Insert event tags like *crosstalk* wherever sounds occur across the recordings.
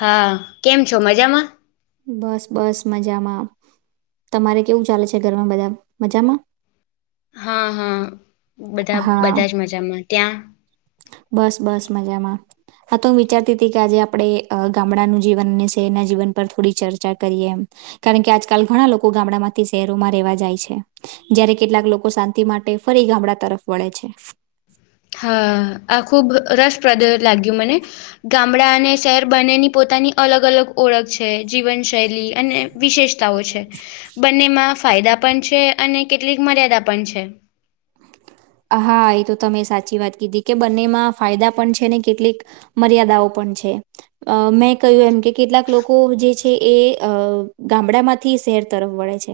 હા કેમ છો મજામાં બસ બસ મજામાં તમારે કેવું ચાલે છે ઘરમાં બધા મજામાં હા હા બધા હા, બધા જ મજામાં ત્યાં બસ બસ મજામાં હા તો હું વિચારતી હતી કે આજે આપણેે ગામડાનું જીવન અને શહેરના જીવન પર થોડી ચર્ચા કરીએ એમ કારણ કે આજકાલ ઘણા લોકો ગામડામાંથી શહેરોમાં રહેેવા જાય છે. જયારે કેટલાક લોકો શાંતિ માટે ફરી ગામડા તરફ વળે છે. હા આ ખુબ રસપ્રદ લાગ્યું મને ગામડા અને શહેર બંનેની પોતાની અલગ અલગ ઓળખ છે જીવનશૈલી અને વિશેષતાઓ છે બંનેમાં ફાયદા પણ છે અને કેટલીક મર્યાદા પણ છે. હા એ તો તમે સાચી વાત કીધી કે બંનેમાં ફાયદા પણ છે ને કેટલીક મર્યાદાઓ પણ છે. અ મેં કહ્યું એમ કે કેટલાક લોકો જે છે એ અ ગામડામાં થી શહેર તરફ વળે છે.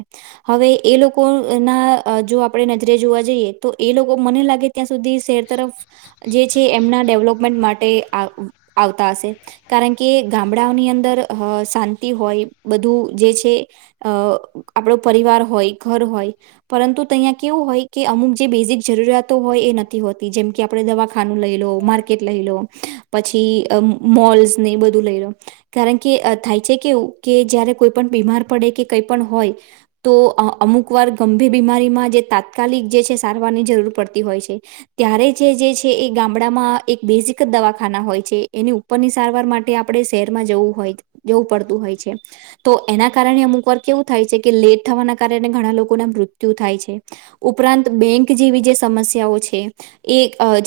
હવે એ લોકોના જો આપણે નજરે જોવા જઈએ તો એ લોકો મને લાગે ત્યાં સુધી શહેર તરફ જે છે એમના ડેવલોપમેન્ટ માટે આ આવતા હશે. કારણ કે ગામડાઓની અંદર શાંતિ હોય બધું જે છે. અ આપણો પરિવાર હોય ઘર હોય. પરંતુ તહીંયા કેવું હોય કે અમુક જે બેઝિક જરૂરિયાતો હોય એ નથી હોતી. જેમ કે આપણે દવાખાનું લઈ લો, માર્કેટ લઈ લો. પછી મોલ્સને એ બધું લઈ લો. કારણ કે અ થાય છે કેવું કે જયારે કોઈ પણ બીમાર પડે કે કઈ પણ હોય. તો અમુક વાર ગંભીર બીમારીમાં જે તાત્કાલિક જે છે સારવારની જરૂર પડતી હોય છે. ત્યારે જે જે છે એ ગામડામાં એક બેઝિક જ દવાખાના હોય છે. એની ઉપ ઉપરની સારવાર માટે આપણે શહેરમાં જવું હોય, જવું પડતું હોય છે. તો એના કારણે અમુક વાર કેવું થાય છે કે લેટ થવાના કારણે ઘણા લોકોના મૃત્યુ થાય છે. ઉપરાંત બેંક જેવી જે સમસ્યાઓ છે. એ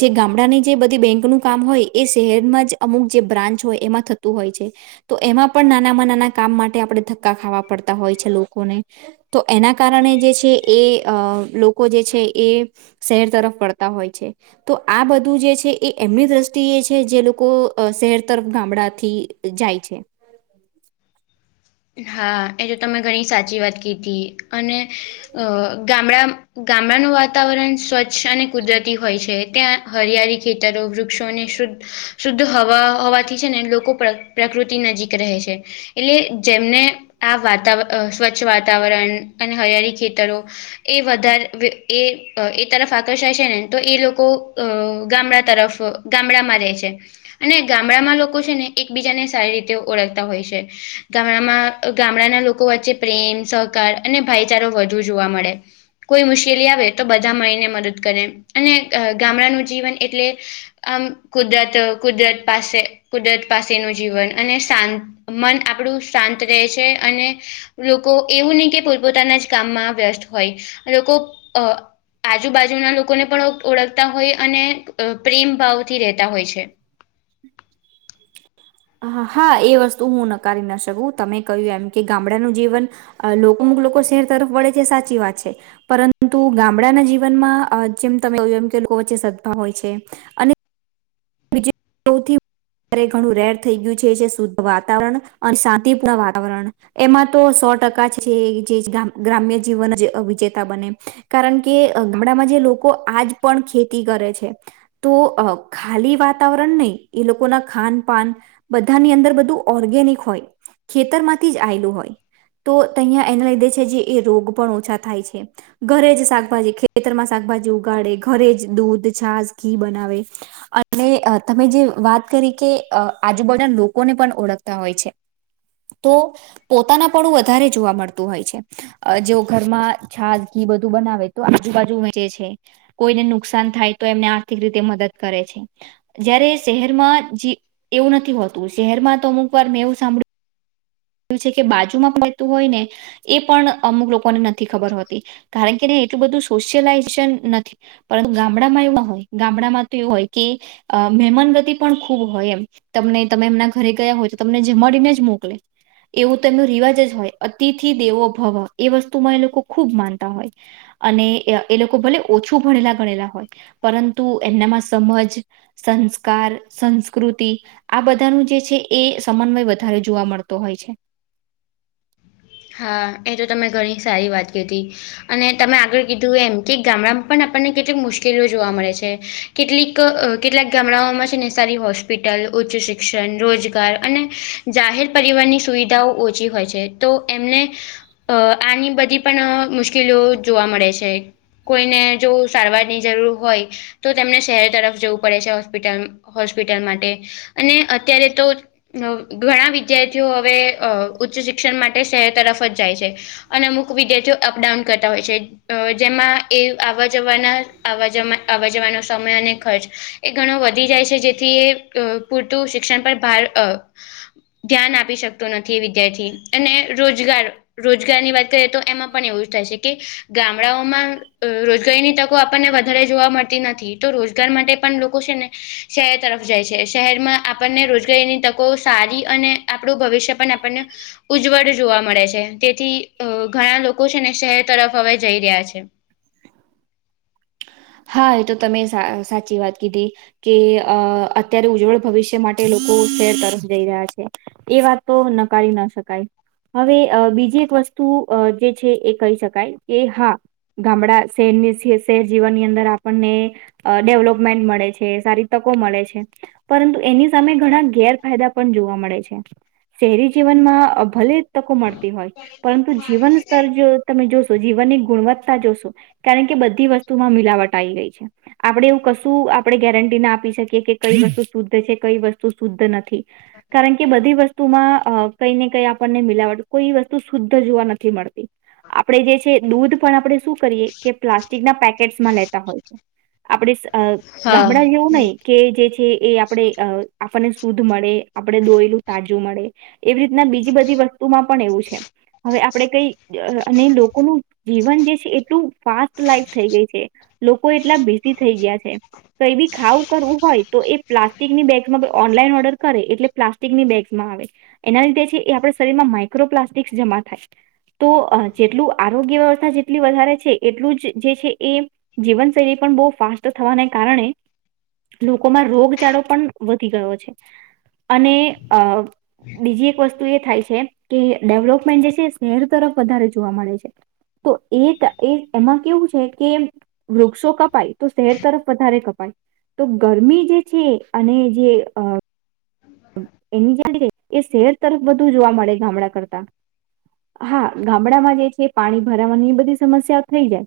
જે ગામડાની જે બધી બેંકનું કામ હોય એ શહેરમાં જ અમુક જે બ્રાન્ચ હોય એમાં થત તું હોય છે. તો એમાં પણ નાનામાં નાના કામ માટે આપણે ધક્કા ખાવા પડતા હોય છે લોકોને. તો એના કારણે જે છે એ અ લોક લોકો જે છે એ શહેર તરફ વળતા હોય છે. તો આ બધું જે છે એ એમની દ્રષ્ટિએ છે જે લોકો શહેર તરફ ગામડાથી જાય છે. હા એ તો તમે ઘણી સાચી વાત કીધી અને અ ગામડા ગામડાનું વાતાવરણ સ્વચ્છ અને કુદરતી હોય છે. ત્યાં હરિયાળી, ખેતરો, વૃ વૃક્ષોને શુદ્ શુદ્ધ હવા હોવાથી છે ને લોકો પ્ર પ્રકૃતિ નજીક રહે છે. એટલે જેમને આ વાતા અ સ્વચ્છ વાતાવરણ અને હરિયાળી ખેતરો. એ વધારે એ એ તરફ આકર્ષાય છે ને તો એ લોકો અ ગામડા તરફ ગામડામાં રહે છે. અને ગામડામાં લોકો છે ને એકબીજાને સારી રીતે ઓળખતા હોય છે. ગામડામાં ગામડાના લોકો વચ્ચે પ્રેમ, સહકાર અને ભાઈચારો વધુ જોવા મળે. કોઈ મુશ્કેલી આવે તો બધા મળીને મદદ કરે. અને ગામડાનું જીવન એટલે આમ કુદરત કુદરત પાસે કુદરત પાસેનું જીવન અને શાંત મન આપણું શાંત રહે છે. અને લોકો એવું નહીં કે પોતપોતાના જ કામમાં વ્યસ્ત હોય. લોકો અ આજુબાજુના લોકોને પણ ઓળખતા હોય અને અ પ્રેમ ભાવથી રહેતા હોય છે. હ હા એ વસ્તુ હું નકારી ન શકું. તમે કહ્યું એમ કે ગામડાનું જીવન અ લોક અમુક લોકો શહેર તરફ વળે છે એ સાચી વાત છે. પરંતુ ગામડાના જીવનમાં જેમ તમે કહ્યું એમ કે લોકો વચ્ચે સદભાવ હોય છે. અને બીજી સૌથી વધારે ઘણું રેર થઈ ગયું છે જે શુદ્ધ વાતાવરણ અને શાંતિપૂર્ણ વાતાવરણ. એમાં તો સો ટકા જ છે જે ગ્રા ગ્રામ્ય જીવન અ વિજેતા બને. કારણ કે ગામડામાં જે લોકો આજ પણ ખેતી કરે છે. તો અ ખાલી વાત વાતાવરણ નહી એ લોકોના ખાન પાન બધાની અંદર બધું ઓર્ગેનિક હોય. ખેતરમાંથી જ આયલું હોય તો તહીંયા એને લીધે છે જે એ રોગ પણ ઓછા થાય છે. ઘરે જ શાકભાજી ખેતરમાં શાકભાજી ઉગાડે ઘરે જ દૂધ, છાસ, ઘી, બનાવે. અને અ તમે જે વાત કરી કે અ આજુબાજુના લોકોને પણ ઓળખતા હોય છે. તો પોતાના પણું વધારે જોવા મળતું હોય છે. અ જો ઘરમાં છાસ, ઘી બધું બનાવે તો આજુબાજુ વેચે છે. કોઈને નુકસાન થાય તો એમને આર્થિક રીતે મદદ કરે છે. જયારે શહેરમાં જી એવું નથી હોતું શહેરમાં તો અમુક વાર મેં એવું સાંભળ્યું યુ છે કે બાજુમાં પણ રહેતું હોય ને એ પણ અમુક લોકોને નથી ખબર હોતી. કારણ કે એટલું બધું સોશિયલાઈઝ નથી. પરંતુ ગામડામાં એવું ન હોય, ગામડામાં તો એવું હોય કે અ મહેમાનવતી પણ ખુબ હોય એમ તમને તમે એમના ઘરે ગયા હોય તો તમને જમાડીને જ મોકલે. એવું તેમ એનો રિવાજ જ હોય અતિથિ દેવો ભવ એ વસ્તુમાં એ લોકો ખૂબ માનતા હોય. અને એ લોકો ભલે ઓછું ભણેલા ગણેલા હોય પરંતુ એમનામાં સમજ સંસ્કાર, સંસ્કૃતિ આ બધાનું જે છે એ સમન્વય વધારે જોવા મળત તો હોય છે. હા એ તો તમે ઘણી સારી વાત કીધી. અને તમે આગળ કીધું એમ કે ગામડામાં પણ આપણને કેટલીક મુશ્કેલી જોવા મળે છે. કેટલીક કેટલાક ગામડાઓમાં છે ને સારી હોસ્પિટલ, ઉચ્ચ શિક્ષણ, રોજગાર અને જાહેર પરિવારની સુવિધાઓ ઓછી હોય છે તો એમને, અ આની બધી પણ મુશ્કેલીઓ જોવા મળે છે. કોઈને જો સારવારની જરૂર હોય. તો તેમને શહેર તરફ જવું પડે છે હોસ્પિટલ હોસ્પિટલ માટે. અને અત્યારે તો ઘણા વિદ્યાર્થીઓ હવે ઉચ્ચ શિક્ષણ માટ તે શહેર તરફ જ જાય છે અને અમુક વિદ્યાર્થીઓ અપડાઉન કરતા હોય છે. અ જેમાં એ આવવા જવાના જ આવવા જવાનો સમય અને ખર્ચ એ ઘણો વધી જાય છે જેથી એ પૂરતું શિક્ષણ પર ભાર ધ્યાન આપી શકતો નથી એ વિદ્યાર્થી. અને રોજગાર રોજગારની વાત કરીએ તો એમાં પણ એવું જ થાય છે કે ગામડાઓમાં. રોજગારીની તકો આપણને વધારે જોવા મળતી નથી તો રોજગાર માટે પણ લોકો છે ને શહેર તરફ જાય છે શહેરમાં આપણને રોજગારીની તકો સારી અને આપણું ભવિષ્ય પણ આપ પણ ને ઉજ્જવળ જોવા મળે છે તેથી ઘણા લોકો છે ને શહેર તરફ હવે જઈ રહ્યા છે. હા એ તો તમે સાચી વાત કીધી કે અ અત્યારે ઉજ્જવળ ભવિષ્ય માટે લોકો શહેર *unintelligible* તરફ જઈ રહ્યા છે. એ વાત તો નકારી ના શકાય હવે બીજી એક વસ્તુ જે છે એ કહી શકાય કે હા ગામડા શેરની શેર જીવનની અંદર આપણને ડેવલપમેન્ટ મળે છે, સારી તકો મળે છે. પરંતુ એની સામે ઘણા ગેરફાયદા પણ જોવા મળે છે. શહેરી જીવનમાં ભલે તકો મળતી હોય પરંતુ જીવન સ્તર જો તમે જોશો જીવનની ગુણવત્તા જોશો કારણ કે બધી વસ્તુમાં મિલાવટ આવી ગઈ છે આપણેે એવું કશું આપણે ગેરંટી ના આપી શકીએ કે કઈ વસ્તુ શુદ્ધ છે કઈ વસ્તુ શુદ્ધ નથી કારણ કે બધી વસ્તુમાં કઈ ને કઈ આપણને મિલાવટ કોઈ વસ્તુ શુદ્ધ જોવા નથી મળતી આપડણે જે છે દૂધ પણ આપડણે શું કરીએ કે પ્લાસ્ટિક ના પેકેટ્માં લેતા હોય આપણે હા ગામડા જેવું હમ નહી. કે જે છે એ આપણે આપણને શુદ્ધ મળે આપણે દોયલું તાજું મળે એવી રીતના બીજી બધી વસ્તુમાં પણ એવું છે હવે આપણે કઈ અને લોકોનું જીવન જે છે એટલું ફાસ્ટ લાઈફ થઈ ગઈ છે લોકો એટલા બિઝી થઈ ગયા છે કઈ બી ખાવું કરવું હોય તો એ પ્લાસ્ટિકની બેગ્સમાં ઓનલાઈન ઓર્ડર કરે એટલે પ્લાસ્ટિકની બેગસમાં આવે. એના લીધે છે એ આપણા શરીરમાં માઈક્રોપ્લાસ્ટિક્સ જમા થાય. તો જેટલું આરોગ્ય વ્યવસ્થા જેટલી વધારે છે એટલું જ જે છે એ જીવનશૈલી પણ બહુ ફાસ્ટ થવાને કારણે લોકોમાં રોગચાળો પણ વધી ગયો છે અને અ બીજી એક વસ્તુ એ થાય છે કે ડેવલોપમેન્ટ જે છે શહેર તરફ વધારે જોવા મળે છે. તો એ એ એમાં કેવું છે કે વૃક્ષો કપાય તો શહેર તરફ વધારે કપાય તો ગરમી જે છે અને જે એની જ એ શહેર તરફ બધું જોવા મળે ગામડા કરતા હા ગામડામાં જે છે પાણી ભરાવાની એ બધી સમસ્યાઓ થઈ જાય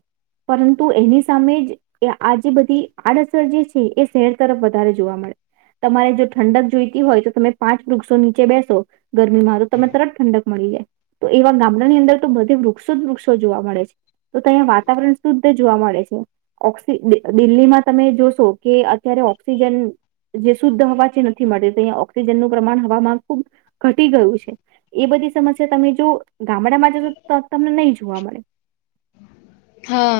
પરંતુ એની સામે જ એ આ જે બધી આડઅસર જે છે એ શહેર તરફ વધારે જોવા મળે તમારે જો ઠંડક જોઈ હોય તો તમે પાંચ વૃક્ષો નીચે બેસો ગરમીમાં તો તમે તરત ઠંડક મળી જાય. તો એવા ગામડાની અંદર તો બધે વૃક્ષો જ વૃક્ષો જોવા મળે છે. તો તો અહીંયા વાતાવરણ શુદ્ધ જોવા મળે છે. ઓક્સ દિલ્હીમાં તમે જોશો કે અત્યારે ઓક્સિજન જે શુદ્ધ હવાથી નથી મળે અહીં ઓક્સિજનનું પ્રમાણ હવામાં ખુબ ઘટી ગયું છે એ બધી સમસ્યા તમે જો ગામડામાં જ તમને નહી જોવા મડે. હા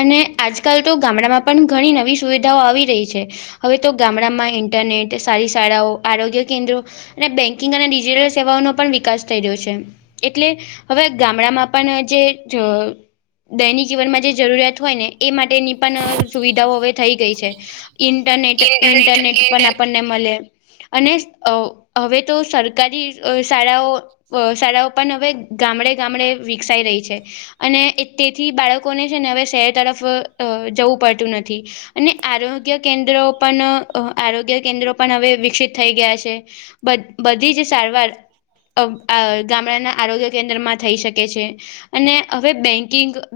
અને આજકાલ તો ગામડામાં પણ ઘણી નવી સુવિધાઓ આવી રહી છે. હવે તો ગામડામાં ઇન્ટરનેટ સારી શાળાઓ આરોગ્ય કેન્દ્રો અને બેન્કિંગ અને ડિજિટલ સેવાનો પણ વિકાસ થઈ રહ્યો છે. એટલે હવે ગામડામાં પણ જે દૈનિક જીવનમાં જે જરૂરિયાત હોય ને એ માટેની પણ સુવિધાઓ હવે થઈ ગઈ છે. ઇન્ટરનેટ ઇન્ટરનેટ પણ આપણને મળે. અને હવે તો સરકારી શાળાઓ અ શાળાઓ પણ હવે ગામડે ગામડે વિકસાઈ રહી છે અને તેથી બાળકોને છે ને હવે શહેર તરફ જવું પડતું નથી. અને આરોગ્ય કેન્દ્રો પણ આરોગ્ય કેન્દ્રો પણ હવે વિકસિત થઈ ગયા છે. બધી જ સારવાર ગામડાના આરોગ્ય કેન્દ્રમાં થઈ શકે છે અને હવે બેંક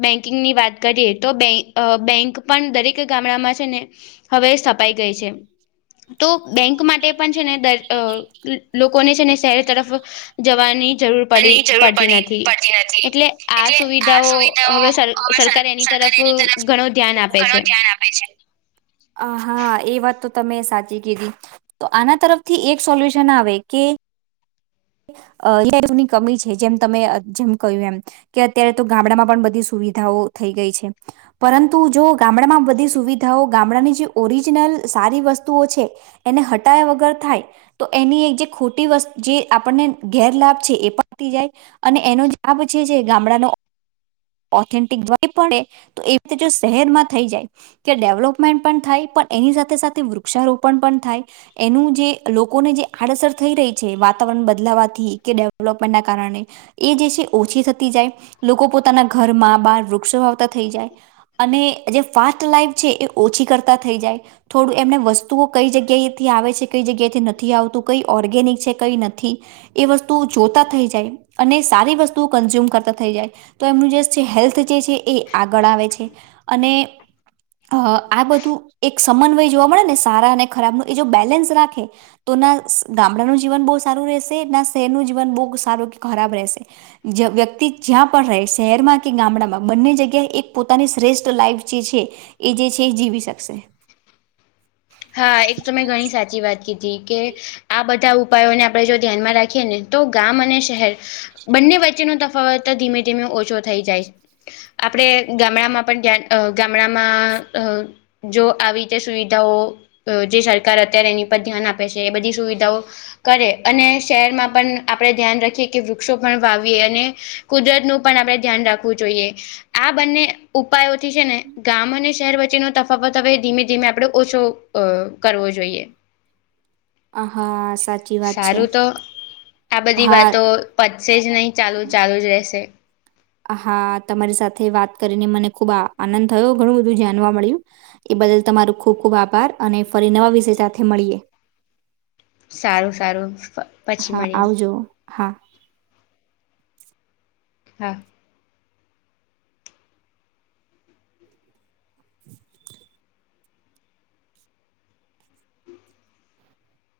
બેંકિંગ ની વાત કરીએ તો બે બેંક પણ દરેક ગામડામાં છે ને હવે સ્થપાઈ ગઈ છે. તો બેંક માટે પણ છે ને દ લોકોને છે ને શહેર તરફ- જવાની જરૂર પડી જરૂર પડતી પડી નથી પડતી નથી. એટલે આ સુવિધાઓ- હવે સર સરકાર એની તરફ ઘણું ધ્યાન આપે છે. ઘણું ધ્યાન હા એ વાત તો તમે સાચી કીધી- તો આના તરફથી એક સોલ્યુશન આવે કે- અ ની કમી છે જેમ તમે જેમ કહ્યું એમ- કે અત્યારે તો ગામડામાં પણ બધી સુવિધાઓ થઈ ગઈ છે. પરંતુ જો ગામડામાં બધી સુવિધાઓ ગામડાની જે ઓરિજિનલ સારી વસ્તુઓ છે. એને હટાયા વગર થાય તો એની એક જે ખોટી વસ્ત જે- આપને ઘેર લાભ છે એ પણ થ જાય અને એનો લાભ જે ગામડાનો- ઓથેન્ટિક દ પડે તો એ રીતે જો શહેરમાં થઈ જાય- કે ડેવલપમેન્ટ પણ થાય પણ એની સાથે સાથે વૃક્ષારોપણ પણ થાય. એનું જે લોકોને જે આડઅસર થઈ રહી છે વાત- વાતાવરણ બદલાવાથી કે ડેવલપમેન્ટના કારણે- એ જે છે ઓછી થતી જાય લોકો પોતાના ઘર માં બાર વૃક્ષ વાવતા થઈ જાય- અને જે ફાસ્ટ લાઈફ છે એ ઓછી કરતા થઈ જાય. થોડું એમને વસ્તુઓ કઈ જગ્યાએથી આવે છે કઈ જગ્યાએથી નથી આવતું કઈ ઓર્ગેનિક છે કઈ નથી? એ વસ્તુ જોતા થઈ જાય અને સારી વસ્તુ કન્ઝ્યુમ કરતા થઈ જાય. તો એમનું જે હેલ્થ જે છે એ આગળ આવે છે અને- અ આ બધું એક સમન્વય જોવા મળે ને સારા અને ખરાબનું એ જો બેલેન્સ રાખે- તો ના ગામડાનું જીવન બહુ સારું રહેશે ના શહેરનું જીવન બહુ સારું કે ખરાબ રહેશે- જ વ્યક્તિ જ્યાં પણ રહે શહેરમાં કે ગામડામાં બંને જગ્યાએ એક પોતાની શ્રેષ્ઠ લાઈફ જે છે. એ જે છે એ જીવી શકશે? હા એ તો તમે ઘણી સાચી વાત કી હતી કે- આ બધા ઉપાયોને આપણે જો ધ્યાનમાં રાખીએ ને તો ગામ અને શહેર- બંને વચ્ચેનોો તફાવત ધીમે ધીમે ઓછો થઈ જાય છે. આપણેે ગામડામાં પણ ગામડામાં અ- જો આવી રીતે સુવિધાઓ જે સરકાર અત્યારે એની પર ધ્યાન આપે છે એ બધી સુવિધાઓ કરે અને શહેરમાં પણ આપણેે ધ્યાન રાખીએ કે વૃક્ષો પણ વાવીએ અને કુદરતનું પણ આપડણે ધ્યાન રાખવું જોઈએ આ બંને ઉપાયોથી છે ને ગામ અને શહેર વચ્ચેનો તફાવત હવે ધીમે ધીમે આપડો ઓછો અ કરવો જોઈએ હા સાચી વાત છે સારું તો આ બધી હા વાતો પછશે જ નહીં ચાલુ ચાલું જ રહેશે હા તમારી સાથે વાત કરીને મને ખુબ આનંદ થયો ઘણું બધું જાણવા મળ્યું એ બદલ તમારું ખૂબ ખૂબ આભાર અને ફરી નવા વિષય સાથે મળીએ સારું સારું પછી હા મળી આવજો હા હા *unintelligible*